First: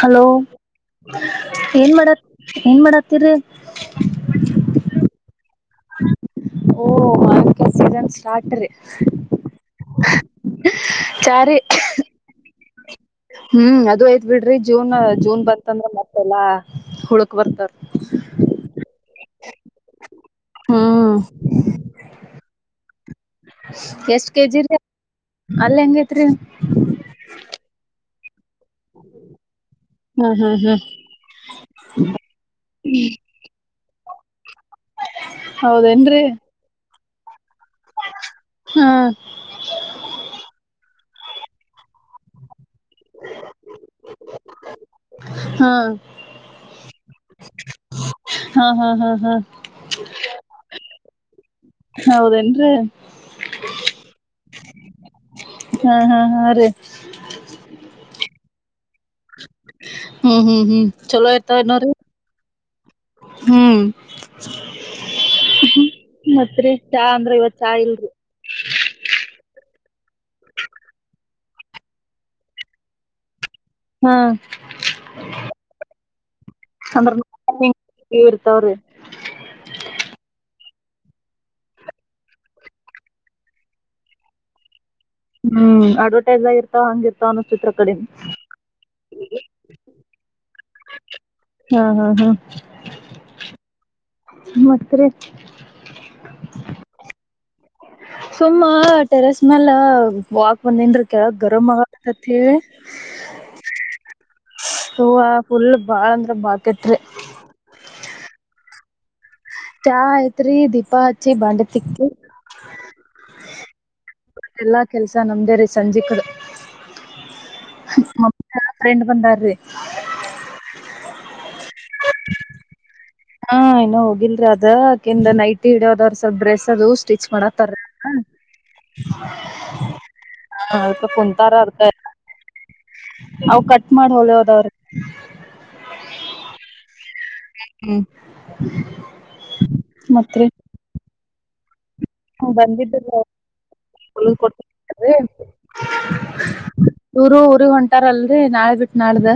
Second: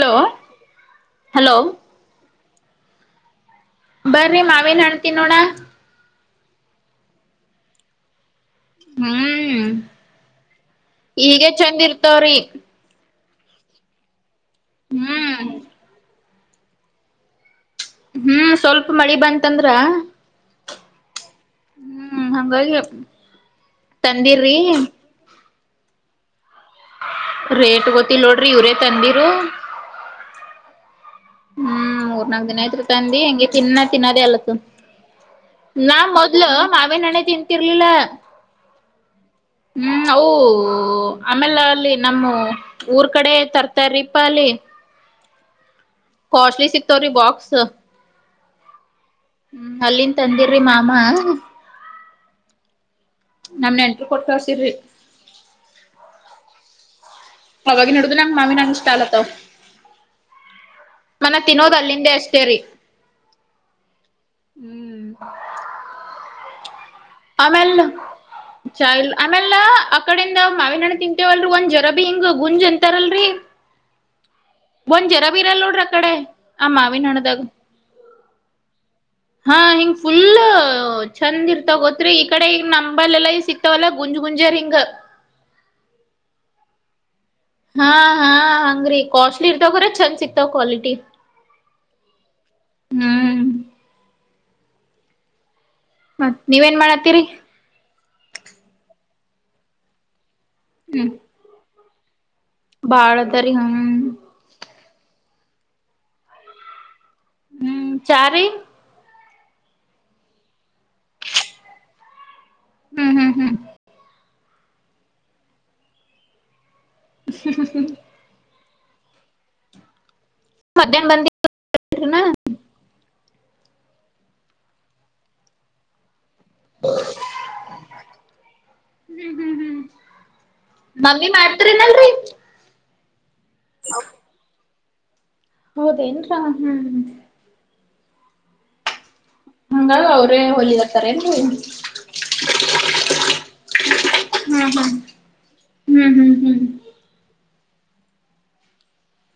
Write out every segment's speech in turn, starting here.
Hello hello ಏನ್ ಮಾಡತ್ ಏನ್ ಮಾಡತ್ತಿರಿ? ಬರ್ರಿ ಮಾವೇನ್ ಹಣ್ ತಿನ್ನೋಣ. ಓ ಮಾವಿನಕಾಯ್ ಸೀಸನ್ ಸ್ ಹ್ಮ್ ಈಗ ಚಾರಿ ಚಂದ ಇರ್ತವ್ರಿ. ಹ್ಮ್ ಅದು ಆಯ್ ಬಿಡ್ರಿ ಜೂನ ಜೂನ್ ಹ್ಮ್ ಬಂತಂದ್ರ ಮತ್ತ್ ತೆಲ್ಲಾ ಹುಳಕ್ ಬರ್ತದ್ ಹ್ಮ್ ಸ್ವಲ್ಪ ಮಳಿ ಬಂತಂದ್ರ ಹ್ಮ್ ಹ್ಮ್ ಹಂಗಾಗಿ ಎಷ್ಟ ತಂದಿರ್ರಿ ಕೆಜಿ ರೀ ಅಲ್ ಹೆಂಗೈತ್ರಿ ರೇಟ್ ಕೊ ಇಲೋಡ್ ೀ ಇವ್ರೇ ತಂದಿರು ಹ್ಮ್ ಹ್ಮ್ ಹ್ಮ್ ಹ್ಮ್ ಮೂರ್ನಾಕ್ ದಿನ ಐ್ರು ತಂದಿ ಹೆಂಗೆ ತಿನ್ನ ತಿನಾದೆ ಅಲ್ಲತುದ್ ನಾ ಹೌದೇನ್ರಿ ಮೊದ್ಲು ಮಾವಿನ ಹಣ್ಣೆ ತಿನ್ ರ್ಲಿಲ್ಲ ಹಾ ಹ್ಮ್ ಆವು ಆಮೇಲೆ ಅಲ್ಲಿ ನಮ್ಮ ಊರ್ ಕಡೆ ತರ್ತಾರ್ರೀಪ ಅಲ್ಲಿ ಹಾ ಕಾಸ್ಟ್ಲಿ ಸಿಕ್ತಾವ್ರಿ ಬಾಕ್ಸ್ ಹಾ ಹಾ ಹಾ ಹ್ಮ್ ಅಲ್ಲಿನ್ ತಂದಿರಿ ಮಾ ಮಾ ಹೌದೇನ್ರರಿ ನಮ್ ನೆಂಟ್ರೂ ಕೊಟ್ ಕಸಿರ್ರಿ ಹಾ -ಹಾ -ಹಾ ರೀ ಅವಾಗಿನಿಡದು ಅ ಮಾಮಿನ ಅನಷ್ಟಾಲತ್ತ ಹ್ಮ್- ಹ್ಮ್ -ಹ್ಮ್ ಚಲೋ ಮನ ಇರ್ತಾವ ತಿನ್ನೋದ್ ನೋರಿ ಅಲ್ಲಿಂದೆ ಅಷ್ಟೇ ರೀ ಹ್ಮ್ ಹ್ಮ್ ಮತ್ರಿ ಚಾ ಅಂದ್ರೆ ಇವತ್ ಚಾ ಇಲ್ರಿ ಆಮೇಲ್ಲ ಅ ಕಡಿಂದ ಮಾವಿನಣ್ಣ ತಿಂತೇವಲ್ಲ ಒಂದ್ ಜರಬಿ ಹಿಂಗ ಗುಂಜ್ ಎಂತಾರಲ್ರರಿ ಹಾ ನೋಡ್ರಿ ಆ ಕಡೆ ಆ ಮಾವಿನ ಅಂದ್ರ ಹಣ್ಣದಾಗ ಇರ್ತಾವ್ರಿ ಹಾ ಹಿಂಗ್ ಫುಲ್ ಚಂದ್ ಇರ್ತ ಗೋತ್ರಿ ಈ ಕಡೆ ಈ ನಂಬಲ್ಲ್ಲಾ ಸಿಕ್ತವಲ್ಲ ಗುಂಜ್ ಗುಂಜರ್ ಹಿಂಗ ಹ್ಮ್ ಅಡ್ವರ್ಟೈಸ್ ಆಗಿರ್ತಾವ ಹಂಗಿರ್ತ ಹಾ ಹಾ ಹಂಗ್ರೀ ಕಾಸ್ಟ್ಲಿ ಇರ್ತ್ರ ಚಂದ ಸಿಕ್ತಾವ್ ಕ್ವಾಲಿಟಿ ಹ್ಮ ಹಾ ಹಾ ಹ್ಮ್ [inaudible] ಮತ್ರಿ ಮತ್ ನೀವೇಏನ್ ಮಾಡತ್ತೀರಿ ಸುಮ್ಮ ಟೆರೆಸ್ ಮ್ಯಲ್ಲ ವಾಕ್ ಒಂದ್ಂನ್ರ ಕೆಳ ಗರಮ ಆಗ ಆತ್ತ ಬಾಳ ಅದಾರಿ ಹಾ ಹೋ ಫುಲ್ ಬಾಳ ಅಂದ್ರ ಬಾಳ್ ಕಟ್ರೀ ಹ್ಮ್ ಚಾರಿ ಚಾ ಐತ್ರಿ ದೀಪಾ ಹಚ್ಚಿ ಬಾಂಡೆ ತಿಕ್ಕಿ ಹ್ಮ್ ಹ್ಮ್ ಹ್ಮ್ ಮತ್ತ ಎಲ್ಲಾ ಕೆಲ್ಸ ನಮ್ದೇ ರೀ ಸಂಜೆ ಕಡೇ ಮತ್ಯ ಫ್ರೆಂಡ್ ಬಂದಾರ್ರೀ ಮಧ್ಯಾನ್ ಬಂದಿ ತ್ ತೆ ಏನ ಹಾ ಏನೋ ಹೋಗಿಲ್ರರಿ ಅದಕೆಂದ ನೈಟ್ ಇಡ್ಯೋದವರ್ ತದ್ರೆ ಡ್ರೆಸ್ ಅದು ಸ್ಟಿಚ್ ಮಾಡ ತರ [inaudible] ಹ್ಮ್ ಹ್ಮ್ ಹ್ಮ್ ಹಾ ಮಮ್ಮಿ ಕುಂತಾರ ಅದಕ್ಕ ಮಾಡ್ತರಿನಲ್ರರಿ ಹ್ಮ ಅವ್ ಕಟ್ ಮಾಡಿ ಹೊಲ ಹೋದವ್ರೆ ಹ್ಮ ಹೌದ ನ್ರ ಹ್ಮ್ ಹ್ಮ್ ಹಂಗ ಅವ್ರೇ ಹೋಲಿಕತರೇನ್ರಿ ಹ ಬಂದಿದ ರಿ ಒಂದ್ ಕೊಟ್ ಹ್ಮ್ ಹ್ಮ್ ಹ್ಮ್ ಹ್ಮ್ ಅವ್ರು ಇ ಹೊಂಟಾರಲ್ರಿ ನಾಳೆ ಬಿಟ್ಟ ನಾಡ್ದ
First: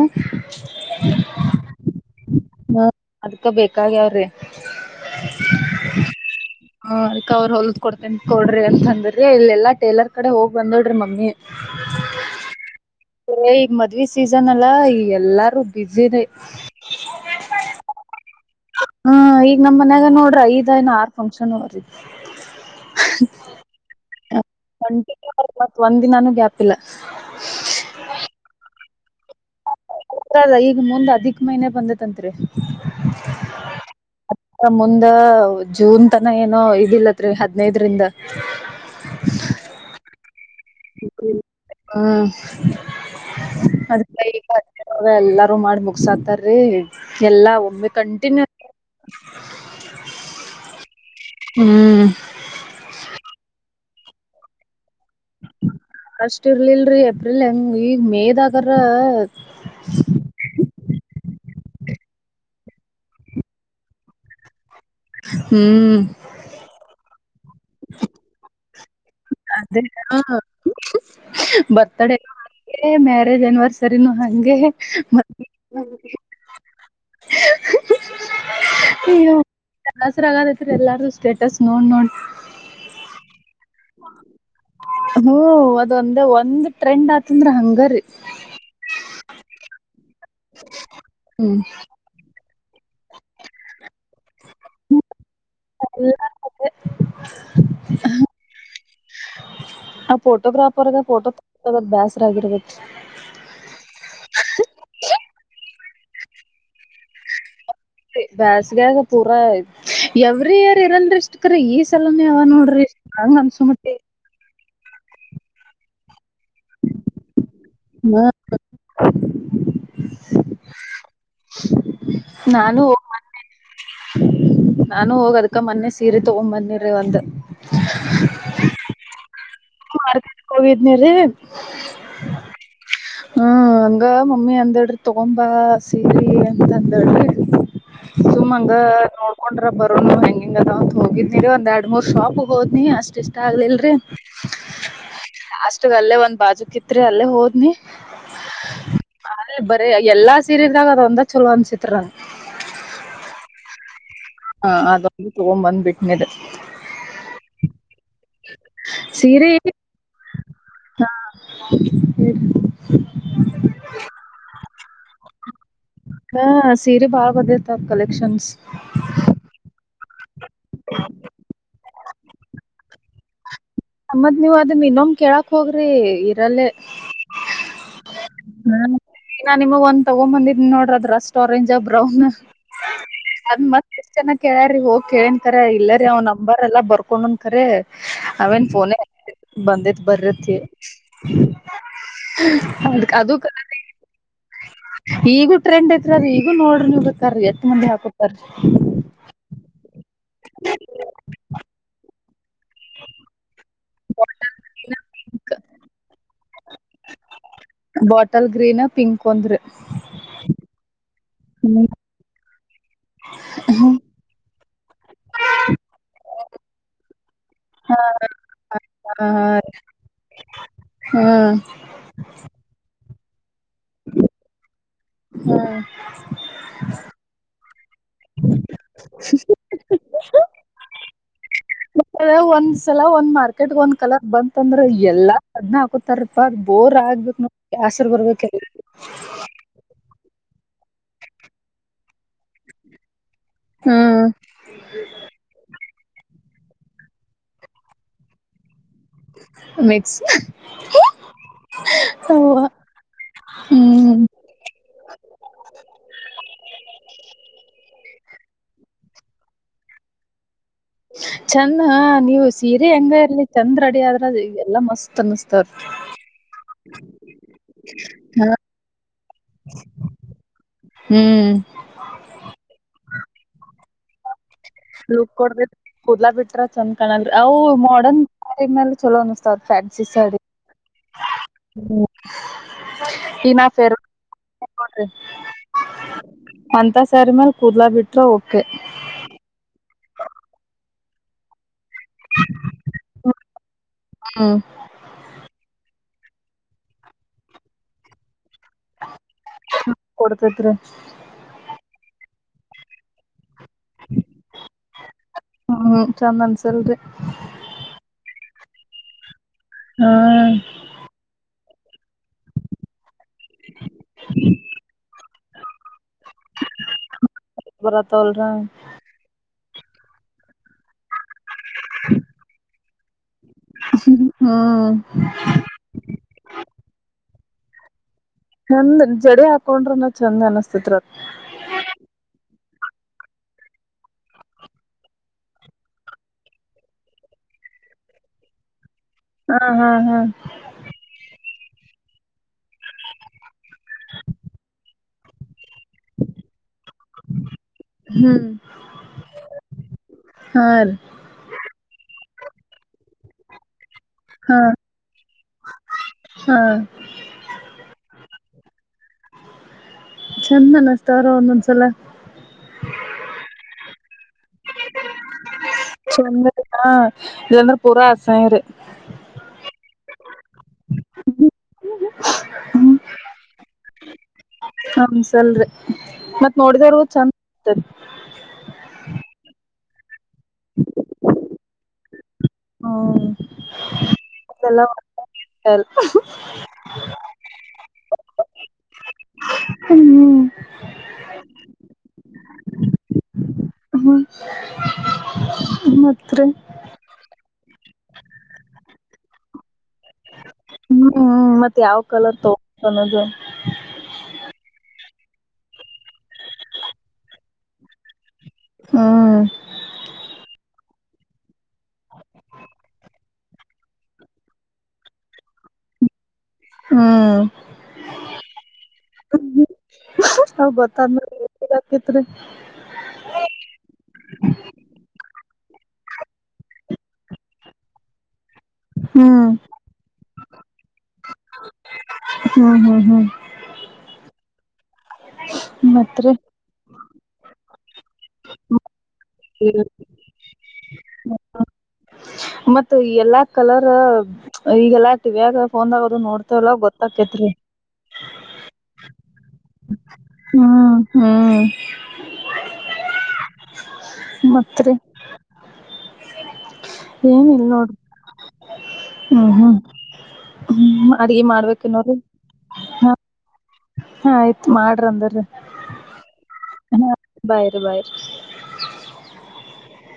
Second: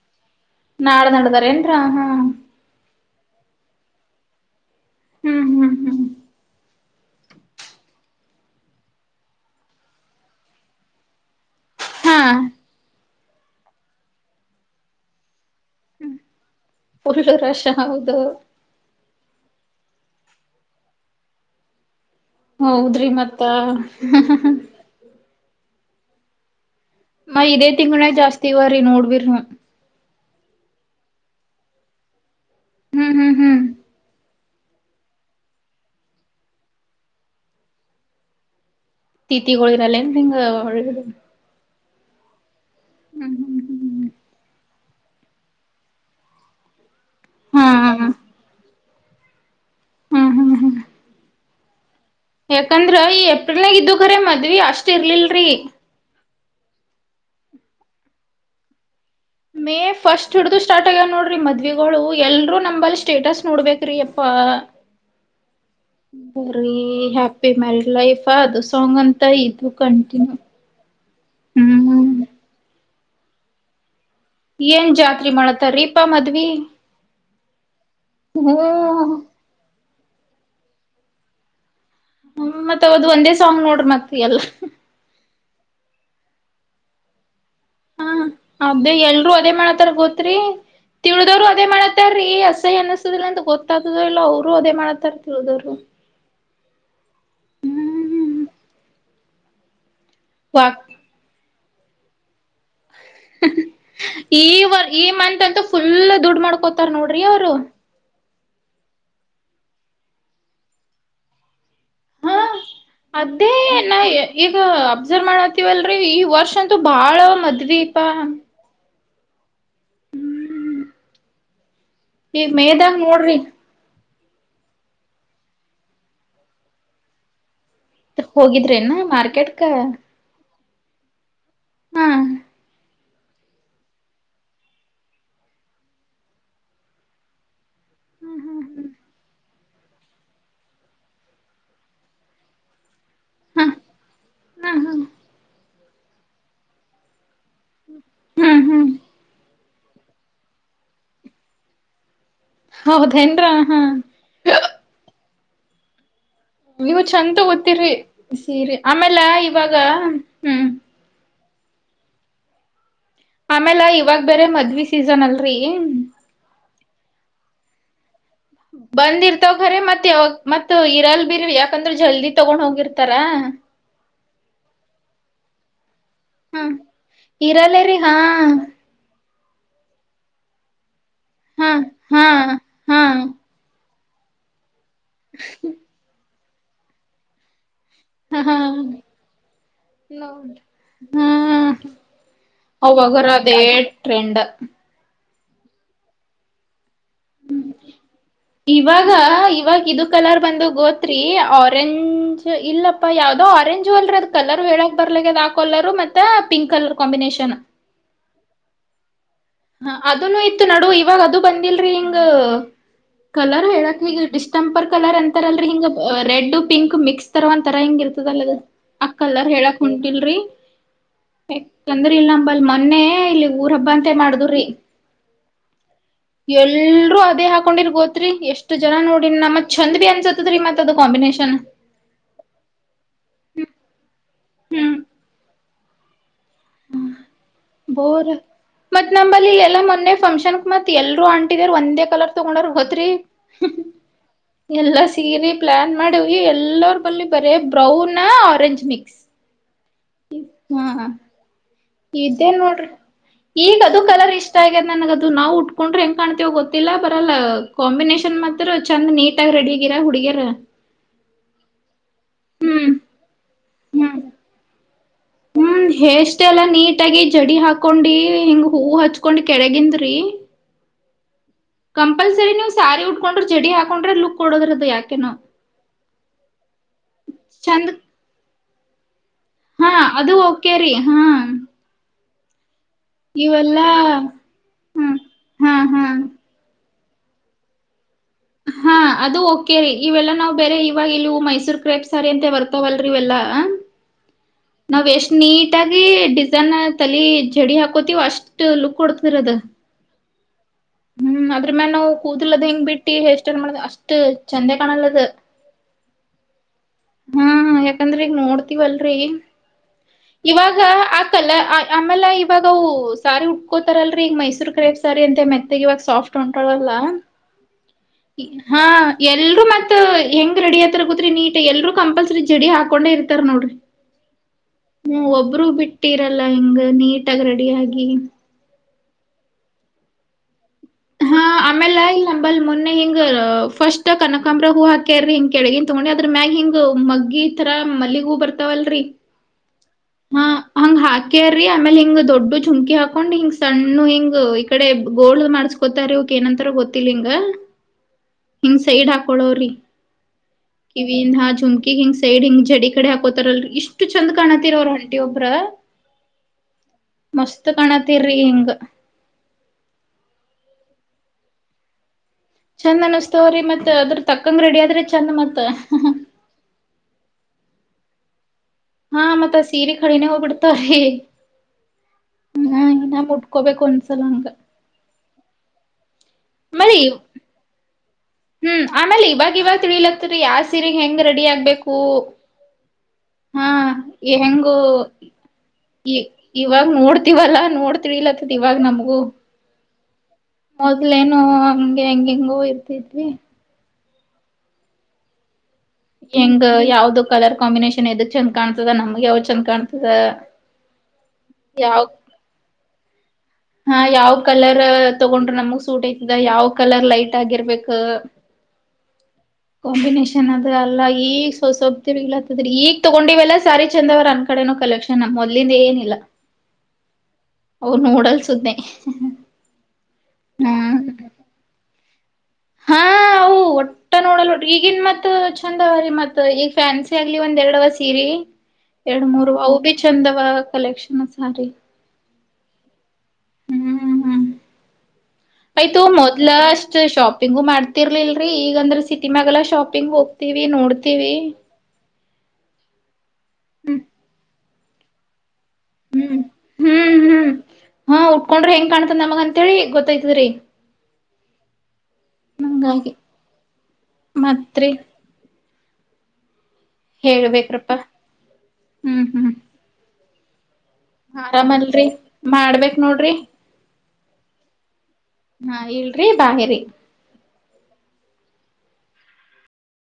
ನಾಡ್ದಾ ನಡ್ದಾರೇನ್ರ ಹಾ ಅದ್ಕ ಬೇಕಾಗಿಯಾವ್ರಿ ಹ್ಮ್ ಹ್ಮ್ ಹ್ಮ್ ಹ ಅದಕ್ಕ ಅವ್ರ ಹೊಲ್ದ ಕೊಡ್ತ ಕೊಡ್ರಿ ಅಂತಂದ್ರಿ ಇಲ್ಲೆಲ್ಲಾ ಟೇಲರ್ ಕಡೆ ಹೋಗ್ ಬಂದೋಡ್ರಿ ಮಮ್ಮಿ ಹಾ ಈಗ ಮದ್ವಿ ಸೀಸನ್ ಅಲ್ಲಾ ಈ ಎಲ್ಲಾರು ಬ್ಯುಸಿರಿ ಫುಲ್ ರಷ ಹೌದು ಈಗ ನಮ್ಮ ಮನ್ಯಾಗ ನೋಡ್ರಿ ಐದ್ ಎನ್ ಆರ್ ಫಂಕ್ಷನ್ ಅವರ್ರಿ ಹೌದ್ರಿ ಮತ್ತ ಹ ಹ ಕಂಟಿನ್ಯೂ ಒಂದಿನಾನ ಗ್ಯಾಪ್ ಮ ಇದೇ ತಿಂಗಳ ಜಾಸ್ತಿ ಇವ ರೀ ನೋಡಿ ವಿರ್ಮ ಹ ಅಲ್ಲ ಈಗ ಮುಂದ್ ಅದಿಕ್ ಮೈನೆ ಬಂದತ್ಂತ್ರಿ ಹ್ಮ್ ಹ್ಮ್ ಹ್ಮ್ ಅ ಮುಂದ ಜೂನ್ ತನ ಏನೋ ಇದಿಲ್ಲತ್ರಿ ಹದ್ನೈದ್ರಿಂದ ತಿಥಿ ಗಳಿರಲ್ಲೆನ್ ನಿಂಗ ಹೊ [unintelligible] ಹ್ಮ ಹ್ಮ್ ಅದ್ ಹ್ಮ್ ಕೈಗಾ ಅದ ಎಲ್ಲಾರೂ ಮಾಡಿ ಮುಗಸಾತಾರೀ. ಎಲ್ಲಾ ಹಾ ಒಮ್ಮೆ ಕಂಟಿನ್ಯೂ [inaudible] ಹ್ಮ್ ಹ್ಮ್ ಹ್ಮ್ ಹ್ಮ್ ಯಾಕಂದ್ರ ಈ ಏಪ್ರಿಲ್ನಾಗ ಇದ್ವು ಕರೆ ಮದ್ವಿ ಅಷ್ಟ ಇರ್ಲಿಲ್ರಿ. ಅಷ್ಟ ಇರ್ಲಿಲ್ರಿ ಎಪ್ರಿಲ್ನ್ಯಾಗ ಈಗ ಮೇದಾಗರ ಮೇ ಫಸ್ಟ್ ಹಿಡ್ದೂ ಸ್ ಸ್ಟಾರ್ಟ್ ಆಗ್ಯಾವ ನೋಡ್ರಿ ಮದ್ವಿಗಳು ಎಲ್ರೂ ನಂಬಲ್ಲಿ ಸ್ಟೇಟಸ್ ನೋಡ್ಬೇಕ್ರೀ ಎಪ್ಪಾ ಹ್ಮ್ ಬುಂಗ್ರಿ ಹ್ಯಾಪಿ ಮ್ಯರಿಡ್ ಲೈಫಾದುಸ್ ಸೊಂಗನ್ ಇದು ಅದೇ ಹಾ ಕಂಟಿನ್ಯೂ ಹ್ಮ್ ಮ್ಯಾರೆಜ್ ಆನಿವರ್ಸರ್ ನು ಹಂಗೆ ಹ್ಮ್ ಏನ್ ಹ್ಮ್ ಜಾತ್ರಿ ಮಾಡತಾರೀಪಾ ಹ್ಮ್ ಮದ್ವಿ ಹ್ಮ ಅಯ್ಯೋ ಬ್ಯಾಸ್ರ ಆಗದೈತದ್ ಎಲ್ಲಾರೂ ಸ್ಟೇಟಸ್ ನೋ ಹ್ಮ ಮತ್ತ್ ಅವದ್ ಒಂದೇ ಸಾಂಗ್ ನೋಡ್ರಿ ಮತ್ ಎಲ್ಲ ಹೂ ಅ ದೊಂದ್ ಒಂದು ಟ್ರೆಂಡ್ ಆ ಹಾ ಅದೇ ಎಲ್ರು ಅದೇ ಮಾಡತಾರ ಗೊತ್ ತ್ರಿ ತಿಳಿದವರು ಹ್ಮ್ ಅದೇ ಮಾಡತ್ತಾರೀ ಅಸ್ ಸಗ್ ಅನಿಸುದಿಲ್ಲ ಅಂತ ಗೊತ್ತಾದದೋ ಇಲ್ಲ ಅವರು ಅದೇ ಮಾಡತ್ತಾರ್ ತಿಳ್ದವ್ರು ಹ್ಮ್ ಹ್ ಅ ಫೋಟೋಗ್ರಾಫರ್ದ ಫೋಟೋ ತ ತರ ಬ್ಯಾಸ್ರಾಗಿರ್ಬೇಕ್ರಿ. ಈ ವರ್ ಈ ಮಂತ್ ಅಂತು ಫುಲ್ ದುಡ್ ಮಾಡ್ಕೋತಾರ್ ನೋಡ್ರಿ ಅವ್ರು. ಬೇಸ್ಗ್ಯಾಗ್ ಪೂರಾ ಎವ್ರಿ ಇಯರ್ ಇರಲ್ರಿ ಇಷ್ಟ್ ಕ್ರಿ ಈ ತಲ್ಲನ್ ಹಾ ಯಾವ ನೋಡ್ರಿ ನಂಗ್ ಅದೇ ಅನ್ಸು ನಾ ಮುಟ್ಟಿಗ್. ಈಗ ಅಬ್ಸರ್ವ್ ಮಾಡ್ತಿವಲ್ರಿ ಈ ವರ್ಷ ಗಂತು ಬಾಳ ಮದ್ವಿ. [unintelligible] ಈ ನಾನು ಮೇಯದಾಗ ನೋಡ್ರಿ ನಾನು ಹೋಗ ಅದ್ಕ ಮೊನ್ನೆ ಸೀರೆ ತಗೊ್ಂಬನ್ನಿ ರೀ ಒಂದ್ ಹೋಗಿದ್ರೆನ ಮಾರ್ಕೆಟ್ ಕ ಮಾರ್ಕಾ ಹೋಗಿದ್ನ ರೀ ಹಾ [unintelligible] ಹ್ಮ ಹಂಗ ಮಮ್ಮಿ ಅಂದಾಡ್ರಿ ತಗೊಂಬ ಸೀರಿ ಅಂತ ಅಂದಡ್ರಿ ಹ ಸುಮಂಗ ಹ ಹೋೊಂಡ್ರ ಬರೋ ಹೆಂಗಿಂಗ ಅದಾವ ಅಂತ ಹೋಗಿದ್ಿರಿ ಒಂದ ಎರಡ್ ಮೂರ್ ಶಾಪ್ ಹೋದ್ನಿ ಅಷ್ಟ ಇಷ್ಟ ಆಗ್ಲಿಲ್ರಿ ಹ ಷ್ಟ ಅಲ್ಲೇ ಒಂದ್ಾಜು ಇತ್ರಿ ಅಲ್ಲೇ ಹದ್ನಿ ಹ್ಮ್ ಹ್ಮ್ ಎಲ್ಲಾ ಸೀರಲ್ದಾಗ ಅದ ಒಂದ ಚಲೋ ಅನ್ಸಿತ್ರನ್ ಹೌದೇಏನ್ರ ಹಾ ಹ ಅದಂದು ತಗೊಂಡ್ ಬಂದ್ ಬಿಟ್ಟನಿದೆ ಇವ ಚಛಂತ ಓದತ್ತಿರ್ರಿ ಸೀರೆ ಆಮೇಲೆ ಇವಾಗ ಹ್ಮ್ ಹ್ಮ ಆಮೇಲೆ ಇವಾಗ ಬೇರೆ ಮದ್ವಿ ಸೀಸನ್ ಅಲ್ರರಿ ಹಾ ಸೀರೆ ಬಾಳ ಅದೇತ ಕಲೆಕ್ಷನ್ ಬಂದಿರ್ತವಖರ ಮತ್ತೆ ಯಾವಾಗ ಮತ್ ಇರಲ್ ಬಿೀರ್ ಯಾಕಂದ್ರೆ ಜಲ್ದಿ ತಗೊಂಡ್ ಹೋಗಿರ್ತಾರಾ ನಮ್ಮತ್ ನೀವ್ ಅದ ಇನ್ನೊಮ ಕೇಳಕ್ ಹೋಗ್ರಿ ಹ್ಮ ಇರಲ್ಲೇ ಇರಲ್ಲೇರಿ ಹಾ ಇನ್ನ ನಿಮ್ಗ್ ಒಂದ ತಗೊಂಬಂದಿದ್ ನೋಡ್ರದ್ರ ಟ್ ಹಾ ಆರೆಂಜ ಬ್ರೌನ್ ಹಾ ಹಾ ಅದ ಮತ್ತ ಎಷ್ಟ್ ಚನ್ನ್ ಕೇಳಾರ್ರಿ ಹೋಗಿ ಕೇಳಂತಾರೆ ಇಲ್ಲ ರೀ ಅವ್ನ ಅಂಬಾರ್ ಎಲ್ಲಾ ಬರ್ಕೊಂಡಂದ ಕರ ಹಾ ಹಾ ಅವೇನ್ ಫೋನ ಬಂದತ್ ಬರತ್ತ ನೋಡ್ ಹ್ಮ್ ಅದ ಅವಾಗರ ಅದಕ್ ಅದೇ ಟ್ರೆಂಡ್. ಈಗೂ ಟ್ರೆಂಡ್ಐತ್ ಅದು ಈಗ ನೋಡ್ರಿ ಇ ಹ್ಮ್ ಇವಾಗ ಇವಾಗ ಇದು ಕಲರ್ ಬಂದು ಗೋತ್ರರಿ ಆರೆಂಜ್ ಇಲ್ಲಪ್ಪ ಯಾವುದೋ ಆರೆಂಜ್ ಅಲ್ರ ಅದ ಕಲರ್ ಹೇಳಕ್ ಬರ್ಲಕ್ಕ ಅದ ಆ ಕಲರ್ ಮತ್ತೆ pink bottle green pink ಒಂದ್ರಿ ಹ ಅದನ್ನು ಇತ್ತು ನಡು ಇವಾಗ ಅದು ಹ್ಮ ಬಂದಿಲ್ರರಿ ಹಿಂಗ್ ಹ ಕಲರ್ ಹೇಳಕ್ ಹ ಈಗ ಇಷ್ಟ ಸಂಪರ್ಕ ಕಲರ್ ಎಂತಾರಲ್ರಿ ಹಿಂಗ ರೆಡ್ ಪಿಂಕ್ ಮಿಕ್ಸ್ ತರ ಒ ತರ ಹೆಂಗ ಇರ್ತದಲ್ಲ ಅಕ್ಕಲ್ ಹೇಳಕ್ ಕುಂಟಿಲ್ರಿ ಯಾಕಂದ್ರ ಇಲ್ಲ ನಂಬಲ್ ಮೊನ್ನೆ ಊರ ಹಬ್ಬ ಅಂತೆ ಮಾಡುದು ಎಲ್ಲರೂ ಅದೇ ಹಾಕೊಂಡಿರ್ ಗೋತ್ರಿ ಎಷ್ಟು ಷ್ಟ ಜನ ನೋಡಿ ನಮ್ಮತ್ ಚಂದ ಬಿ ಅ ತ್ ರೀ ಮತ್ತ ಅದು ಕಾಂಬಿನೇಷನ್ ಒಂದ್ಸಲ ಒಂದ್ ಮಾರ್ಕೆಟ್ಗ ಒಂದ್ ಕಲರ್ ಬಂತಂದ್ರೆ ಹ್ಮ್ ಎಲ್ಲಾ ಅದ್ನ ಹಾಕುತಾರ ಅ್ ಬೋರ್ ಆಗ್ಬೇಕಕ್ ನೋಡ ಆಸರು ಬೋರ್ ಬರ್ಬೇಕ ಮತ್ ನಂಬಲ್ಲಿ ಎಲ್ಲಾ ಮೊನ್ನೆ ಫಂಕ್ಷನ್ಕ್ ಮತ್ ಎಲ್ರು ಆಂಟಿದ ಒಂದೇ ಕಲರ್ ತೊಗೊಂಡರ್ ಗತ್್ರರಿ ಹ್ಮ್ ಎಲ್ಲಾ ಸೀರಿ ಪ್ಲಾನ್ ಮಾಡ ಎಲ್ಲಾ ಕಲ್ಲೋರ್ ಬಲ್ಲಿ ಬರ ಬ್ರೌನ್ ಆರೆಂಜ್ ನಿ ಮಿಕ್ಸ್ ಹಾ ಇದೇನ್ ನೋಡ್ರಿ ಈಗ ಅದು ಹ್ಮ್ ಕಲರ್ ಇಷ್ಟ ಆಗ್ಯದ್ ನನ್ಗದು ನಾವವು ಉಟ್ಕೊಂಡ್ರೆ ಹೆಂಗ್ ಕಾಣ್ತೀವ ಗೊತ್ತಿಲ್ಲ ಬರಲ್ಲ ಕಾಂಬಿನೇಷನ್ ಮಾತ್ರ ಚಂದ್ ನೀಟಗ ರೆಡಿ ಇರ ಹುಡುಿಯರ ಚಂದ ಹ ನೀವು ಸೀರೆ ಹೆಂಗಲ್ಲಿ ಚಂದ್ ರೆಡಿ ಹ್ಮ್ ಆದ್ರ ಎಲ್ಲ ಮಸ್ತ್ ಅನಸ್ತಾವ್ರಿ ಹ್ಮ್ ಎಷ್ಟ ಎಲ್ಲಾ ನೀಟಾಗಿ ಜಡಿ ಹಾಕೊಂಡಿ ಹಿಂಗ್ ಹೂವು ಹಚ್ಕೊಂಡ್ ಕೆಳಗಿಂದ್ರಿ ಹ್ಮ್ ಕೊಂಡ್ರೆ ಲುಕ್ ಕೊಡೋದ್ರದು ಲುಕ್ ಯಾಕೆನೋ. ಕೊಡ ಕೂದಲಾ ಬಿಟ್ರ ಚಂದ್ ಕಣಲ್ ಅವು ಚಂದ್ ಮಾಡನ್ ಈಗ ಮೇಲೆ ಚಲೋ ಅ ಹಾ ಅದು ಓಕೆರಿ ಹಾ [unintelligible] ಈಗ ನಾ ಇವೆಲ್ಲಾ ಫೇರ್ ನೋಡ್ರಿ ಹ್ಮ ಹಾ ಹಾ ಸರ್ಮೇಲೆ ಕೂದಲಾ ಬಿಟ್ಟು ಓಕೆ ಕೇರಿ ಇವೆಲ್ಲ ನಾವು ಬೇರೆ ಇವಾಗ ಇಲ್ಲಿವು ಮೈಸೂರ್ ೇಪ್ ಸಾರಿ ಅಂತೆ ಬರ್ತವಲ್ರಿ ಇವೆಲ್ಲ ಹ್ಮ್ ನಾವ್ ಎಷ್ಟ್ ನೀಟ್ಗ ೀ ಡಿಸೈನ್ ತಲಿ ಜಡಿ ಹಾಕೋತೀವ ಅಷ್ಟ್ ಲುಕ್ ಕೊಡ್ತರದ ತತ್ರ ಹ್ಮ್ ಅದ್ರ ಮ್ಯ ನಾವು ಕೂದಲದ್ ಹೆಂಗ್ ಬಿಟ್ಟಿ ಎಷ್ಟ್ ಮಾಡ ಅಷ್ಟು ಚಂದೆ ಕಾಣಲ್ಲದ ಹ್ಮ್ ಚಂದ ಅನ್ಸಲ್ರಿ ಹಾ ಯಾಕಂದ್ರೆ ಈಗ ನೋಡ್ ವಲ್ರಿೀ ಹಾ ಇವಾಗ ಆ ಕಲ್ಲ ಅ ಆಮೇಲೆ ಇವಾಗವು ಸಾರಿ ಉಟ್ಕೋತಾರಲ್ಲರಿೀ ಈಗ ಮೈೂರು ಕ ರೇಬ್ ಸಾರಿ ಅಂತೆ ಮತ್ತ ಇವಾಗ ಸಾಫ್ಟ್ ಹೊಂಟವಅಲ್ಲ ಬರತ್ತವಲ್ರ ಹ ಎಲ್ ಮತ್ತತ್ ಹೆಂಗ್ ರೆಡಿ ಗೊತ್ ನೀಟ್ ಎಲ್ರುೂ ಕಂಪಲ್ಸರಿ ಜಿಡಿ ಹಾಕ ಕೊೊಂಡೇ ನೋಡ್ರಿ ಹ್ಮ್ ಹ್ಮ ಒಬರುೂ ಬಿಟ್ಟಿರಲ್ಲ ಹಿಂಗ ನೀ ಾಗ ರೆಡಿ ಆಗಿ ಚಂದ ಜಡಿ ಹಾಕೊಂಡ್ರನ ಚಂದ್ ಅನಸ್ತತ್ ಹಾ ಆಮೇಲೆ ಇಲ್ ನಂಬಲ್ ಮೊನ್ನೆ ಹಿಂಗ ಫಸ್ಟ್ ಕನಕಾಂಬ್ರ ಹೂ ಹಾಕ್ಯ್ರಿ ಹಿಂಗ ಕೆಡೆಗನ್ ತಗೊಂಡಿ ಅದ್ರ ಮ್ಯಾಗ ಹಿಂಗ್ ಮಗ್ಗಿ ತರ ಮಲ್ಲಿಗ್ ಹೂ ಬರ್ತಾವಲ್ರರಿ ಹಾ ಹಾ ಹಾ ಕೇರಿ ಆಮೇಲೆ ಹಿಂಗ ದೊಡ್ ಚುಂಕಿ ಹಾಕೊಂಡ್ ಹಿಂಗ್ ಸಣ್ಣ ಹಿಂಗ್ ಈ ಕಡೆ ಗೋಡ್ ಮಾಡ್ಕು ೊತ್ತ ಏನಂತ ಗೊತ್ತಿಲ್ಲ ಹಿಂಗ ಹ್ಮ್ ಹಿಂಗ ಸೈಡ್ ಹಾಕಳವ್ರಿ ಹಾ ರೀ ಕಿವಿಯಿಂದುಮಕಿ ಹಿಂಗ ಸೈಡ್ ಹಿಂಗ್ ಜಡಿ ಕಡೆ ಹಾಕೋತಾರಲ್ರಿ ಇಷ್ಟ್ ಚಂದ ಹಾ ಕಾಣುತ್ತೀರ ಅವ ಒಬ್ರ ಹಾ ಮಸ್ತ್ ಕಾಣತಿರ್ ಪೆ ಹಿಂಗ್ ಎಂದಲ್ಲ ಸ್ತಾರೋ ಒಂದಸಲ ಚಂದ ಅನಸ್ತವ್ರಿ ಮತ್ ಅದ್ರ ತಕ್ಕಂಗ ರೆಡಿ ಆದ್ರೆ ಚೆಂದ ಮತ್ತತ್ ಚಂದ ಹ ಇಲ್ಲಿ ಅಂದ್ರೆ ಪರಾ ಆಸಂರು ಹಾ ಮತ್ತ ಸೀರೆ ಳಿನೇ ಹೋಗ್ಬಿಡ್ತವ್ರೀ ಇನ್ನ ಮುಟ್ಕೋಬೇಕು ಅನ್ಸಲ ಹಂಗ ಅನ್ಸಲ್ರಿ ಮತ್ ಮಳಿ ನೋಡಿದವ ಚಂದ ಹ್ಮ್ ಆಮೇಲೆ ಇವಾಗ ಇವಾಗ ತಿಳಿಲಕ್ಕ ಯಾವ ಸೀರೆ ಹೆಂಗ ರೆಡಿ ಆಗ್ಬೇಕು ಹ್ಮ್ ಹ ಹಾ ಹೆಂಗು ಎಲ್ಲಾ ಅಲ್ ಇವಾಗ ನೋಡ್ತಿವಲ್ಲಾ ನೋಡ್ತ ತಿಳಿಲತುದ ಇವಾಗ ನಮಗೂ ಹ್ಮ್ ಮೊದ್ಲೇನು ಹೆಂಗ್ ಹೆಂಗೋ ಇರ್ತಿದೆ ಹ ಹ್ಮ್ ಮತ್ರಿ ಹೆಂಗ ಯಾವ್ದ ಕಲರ್ ಕಾಂಬಿನೇೇಶನ್ ಎದಕ್ ಚಂದ ಕಾಣ್ತದ ನಮ್ಗೆ ಅವಾವ ಚಂದ್ ಕಾಣ್ತದ ಹ್ಮ್ ಮತ್ತತ್ ಯಾವ್ ಕಲರ್ ತಗ ಸಮದು ಹಾ ಯಾವ್ ಕಲರ್ ತಗೊಂಡ್ರ ನಮಗ ಸೂಟ್ ಐತದ ಯಾವ್ ಕಲರ್ ಲೈಟ್ ಆಗಿರ್ಬೇಕ ಹಾ ಕಾಂಬಿನೇಷನ್ ಅದ ಅಲ್ಲ ಈಗೊಬ್ದ ಇಲತ್ತದ್ರಿ ಈಗ ತಗೊಂಡಿವಲ್ಲ ಸ್ಯಾರಿ ಚಂದವ್ರ ಅಂದ ಕಡೆನೂ ಕಲೆಕ್ಷನ್ ಮೊದಲಿಂದ ಏನಿಲ್ಲಾ ಹ್ಮ್ ಅವ ನೂಡಲ್ಸ್್ದೆ ಹ್ಮ ಕತನೆ ಹಾ ಒಟ್ಟ ನೋಡಲ್ ಒಟ್ರಿ ಈಗಿನ್ ಮತ್ ಚಂದ ಅವವೀ ಮತ್ ಈಗ ಫ್ಯಾನ್ಸಿ ಆಗ್ಲಿ ಒಂದ್ ಎರಡ್ವ ಸೀರಿ ಎರಡು ಹ್ಮ್ ಮೂರು ಅವು ಬಿ ಚಂದ ವ ಕಲೆಕ್ಷನ್ ಸ ರ ಹ್ಮ್- ಹ್ಮ್ -ಹ್ಮ್ ಹ್ಮ್ ಆಯ್ತು ಮತ್ರಿ ಮೊದ್ಲಸ್ ಶಾಪ್ ಪಂಗು ಮಾಡ್ತಿರ್ಲಲ್ರರಿ ಈಗಂದ್ರೆ ಸಿಕ್ ನಿಮಾಗೆಲ್ಲ ಶಾಪಿಂಗ್ ಹೋಗ್ತಿವಿ ನೋಡ್ ತಿವಿ ಮತ್ತ ಎಲ್ಲಾ ಕಲರ್ ಈಗಲ್ಲಾ ತಿವ್ಯಾಗ್ ಆಗ ಹಫೋಂದಾಗದು ನೋಡ್ತೇವಲ್ಲ ಹ್ಮ್ ಗೊತ್ತಾಕೇತ್ರಿ ಹ್ಮ್ ಹಾ ಉಟ್ಕೊಂಡ್ರೆ ಹೆಂಗ್ ಕಾಣ್ತದ ನಮಗ ಅಂತೇಳಿ ಹ್ಮ್ ಹ್ಮ್ ಹ್ಮ ನಂಗಾಗಿ ಮತ್ತೆ ಮತ್ರಿ ಏನಿಲ್ ನೋಡ್ ಹೇಳ್ಬೇಕ್ರಪ್ಪಾ ಹ್ಮ್ ಹ್ಮ ಹ್ಮ್ ಹ್ಮ. ಆರಾಮಲ್ರಿ ಮಾಡ್ಬೇಕ್ ನೋಡ್ರಿ. ಹಾಯ್ತ ಮಾಡ್ ಹಾ ಇಲ್ರಿ ಬಾಹೇರಿ. ಬಯ್ರೆ ಬಯ್.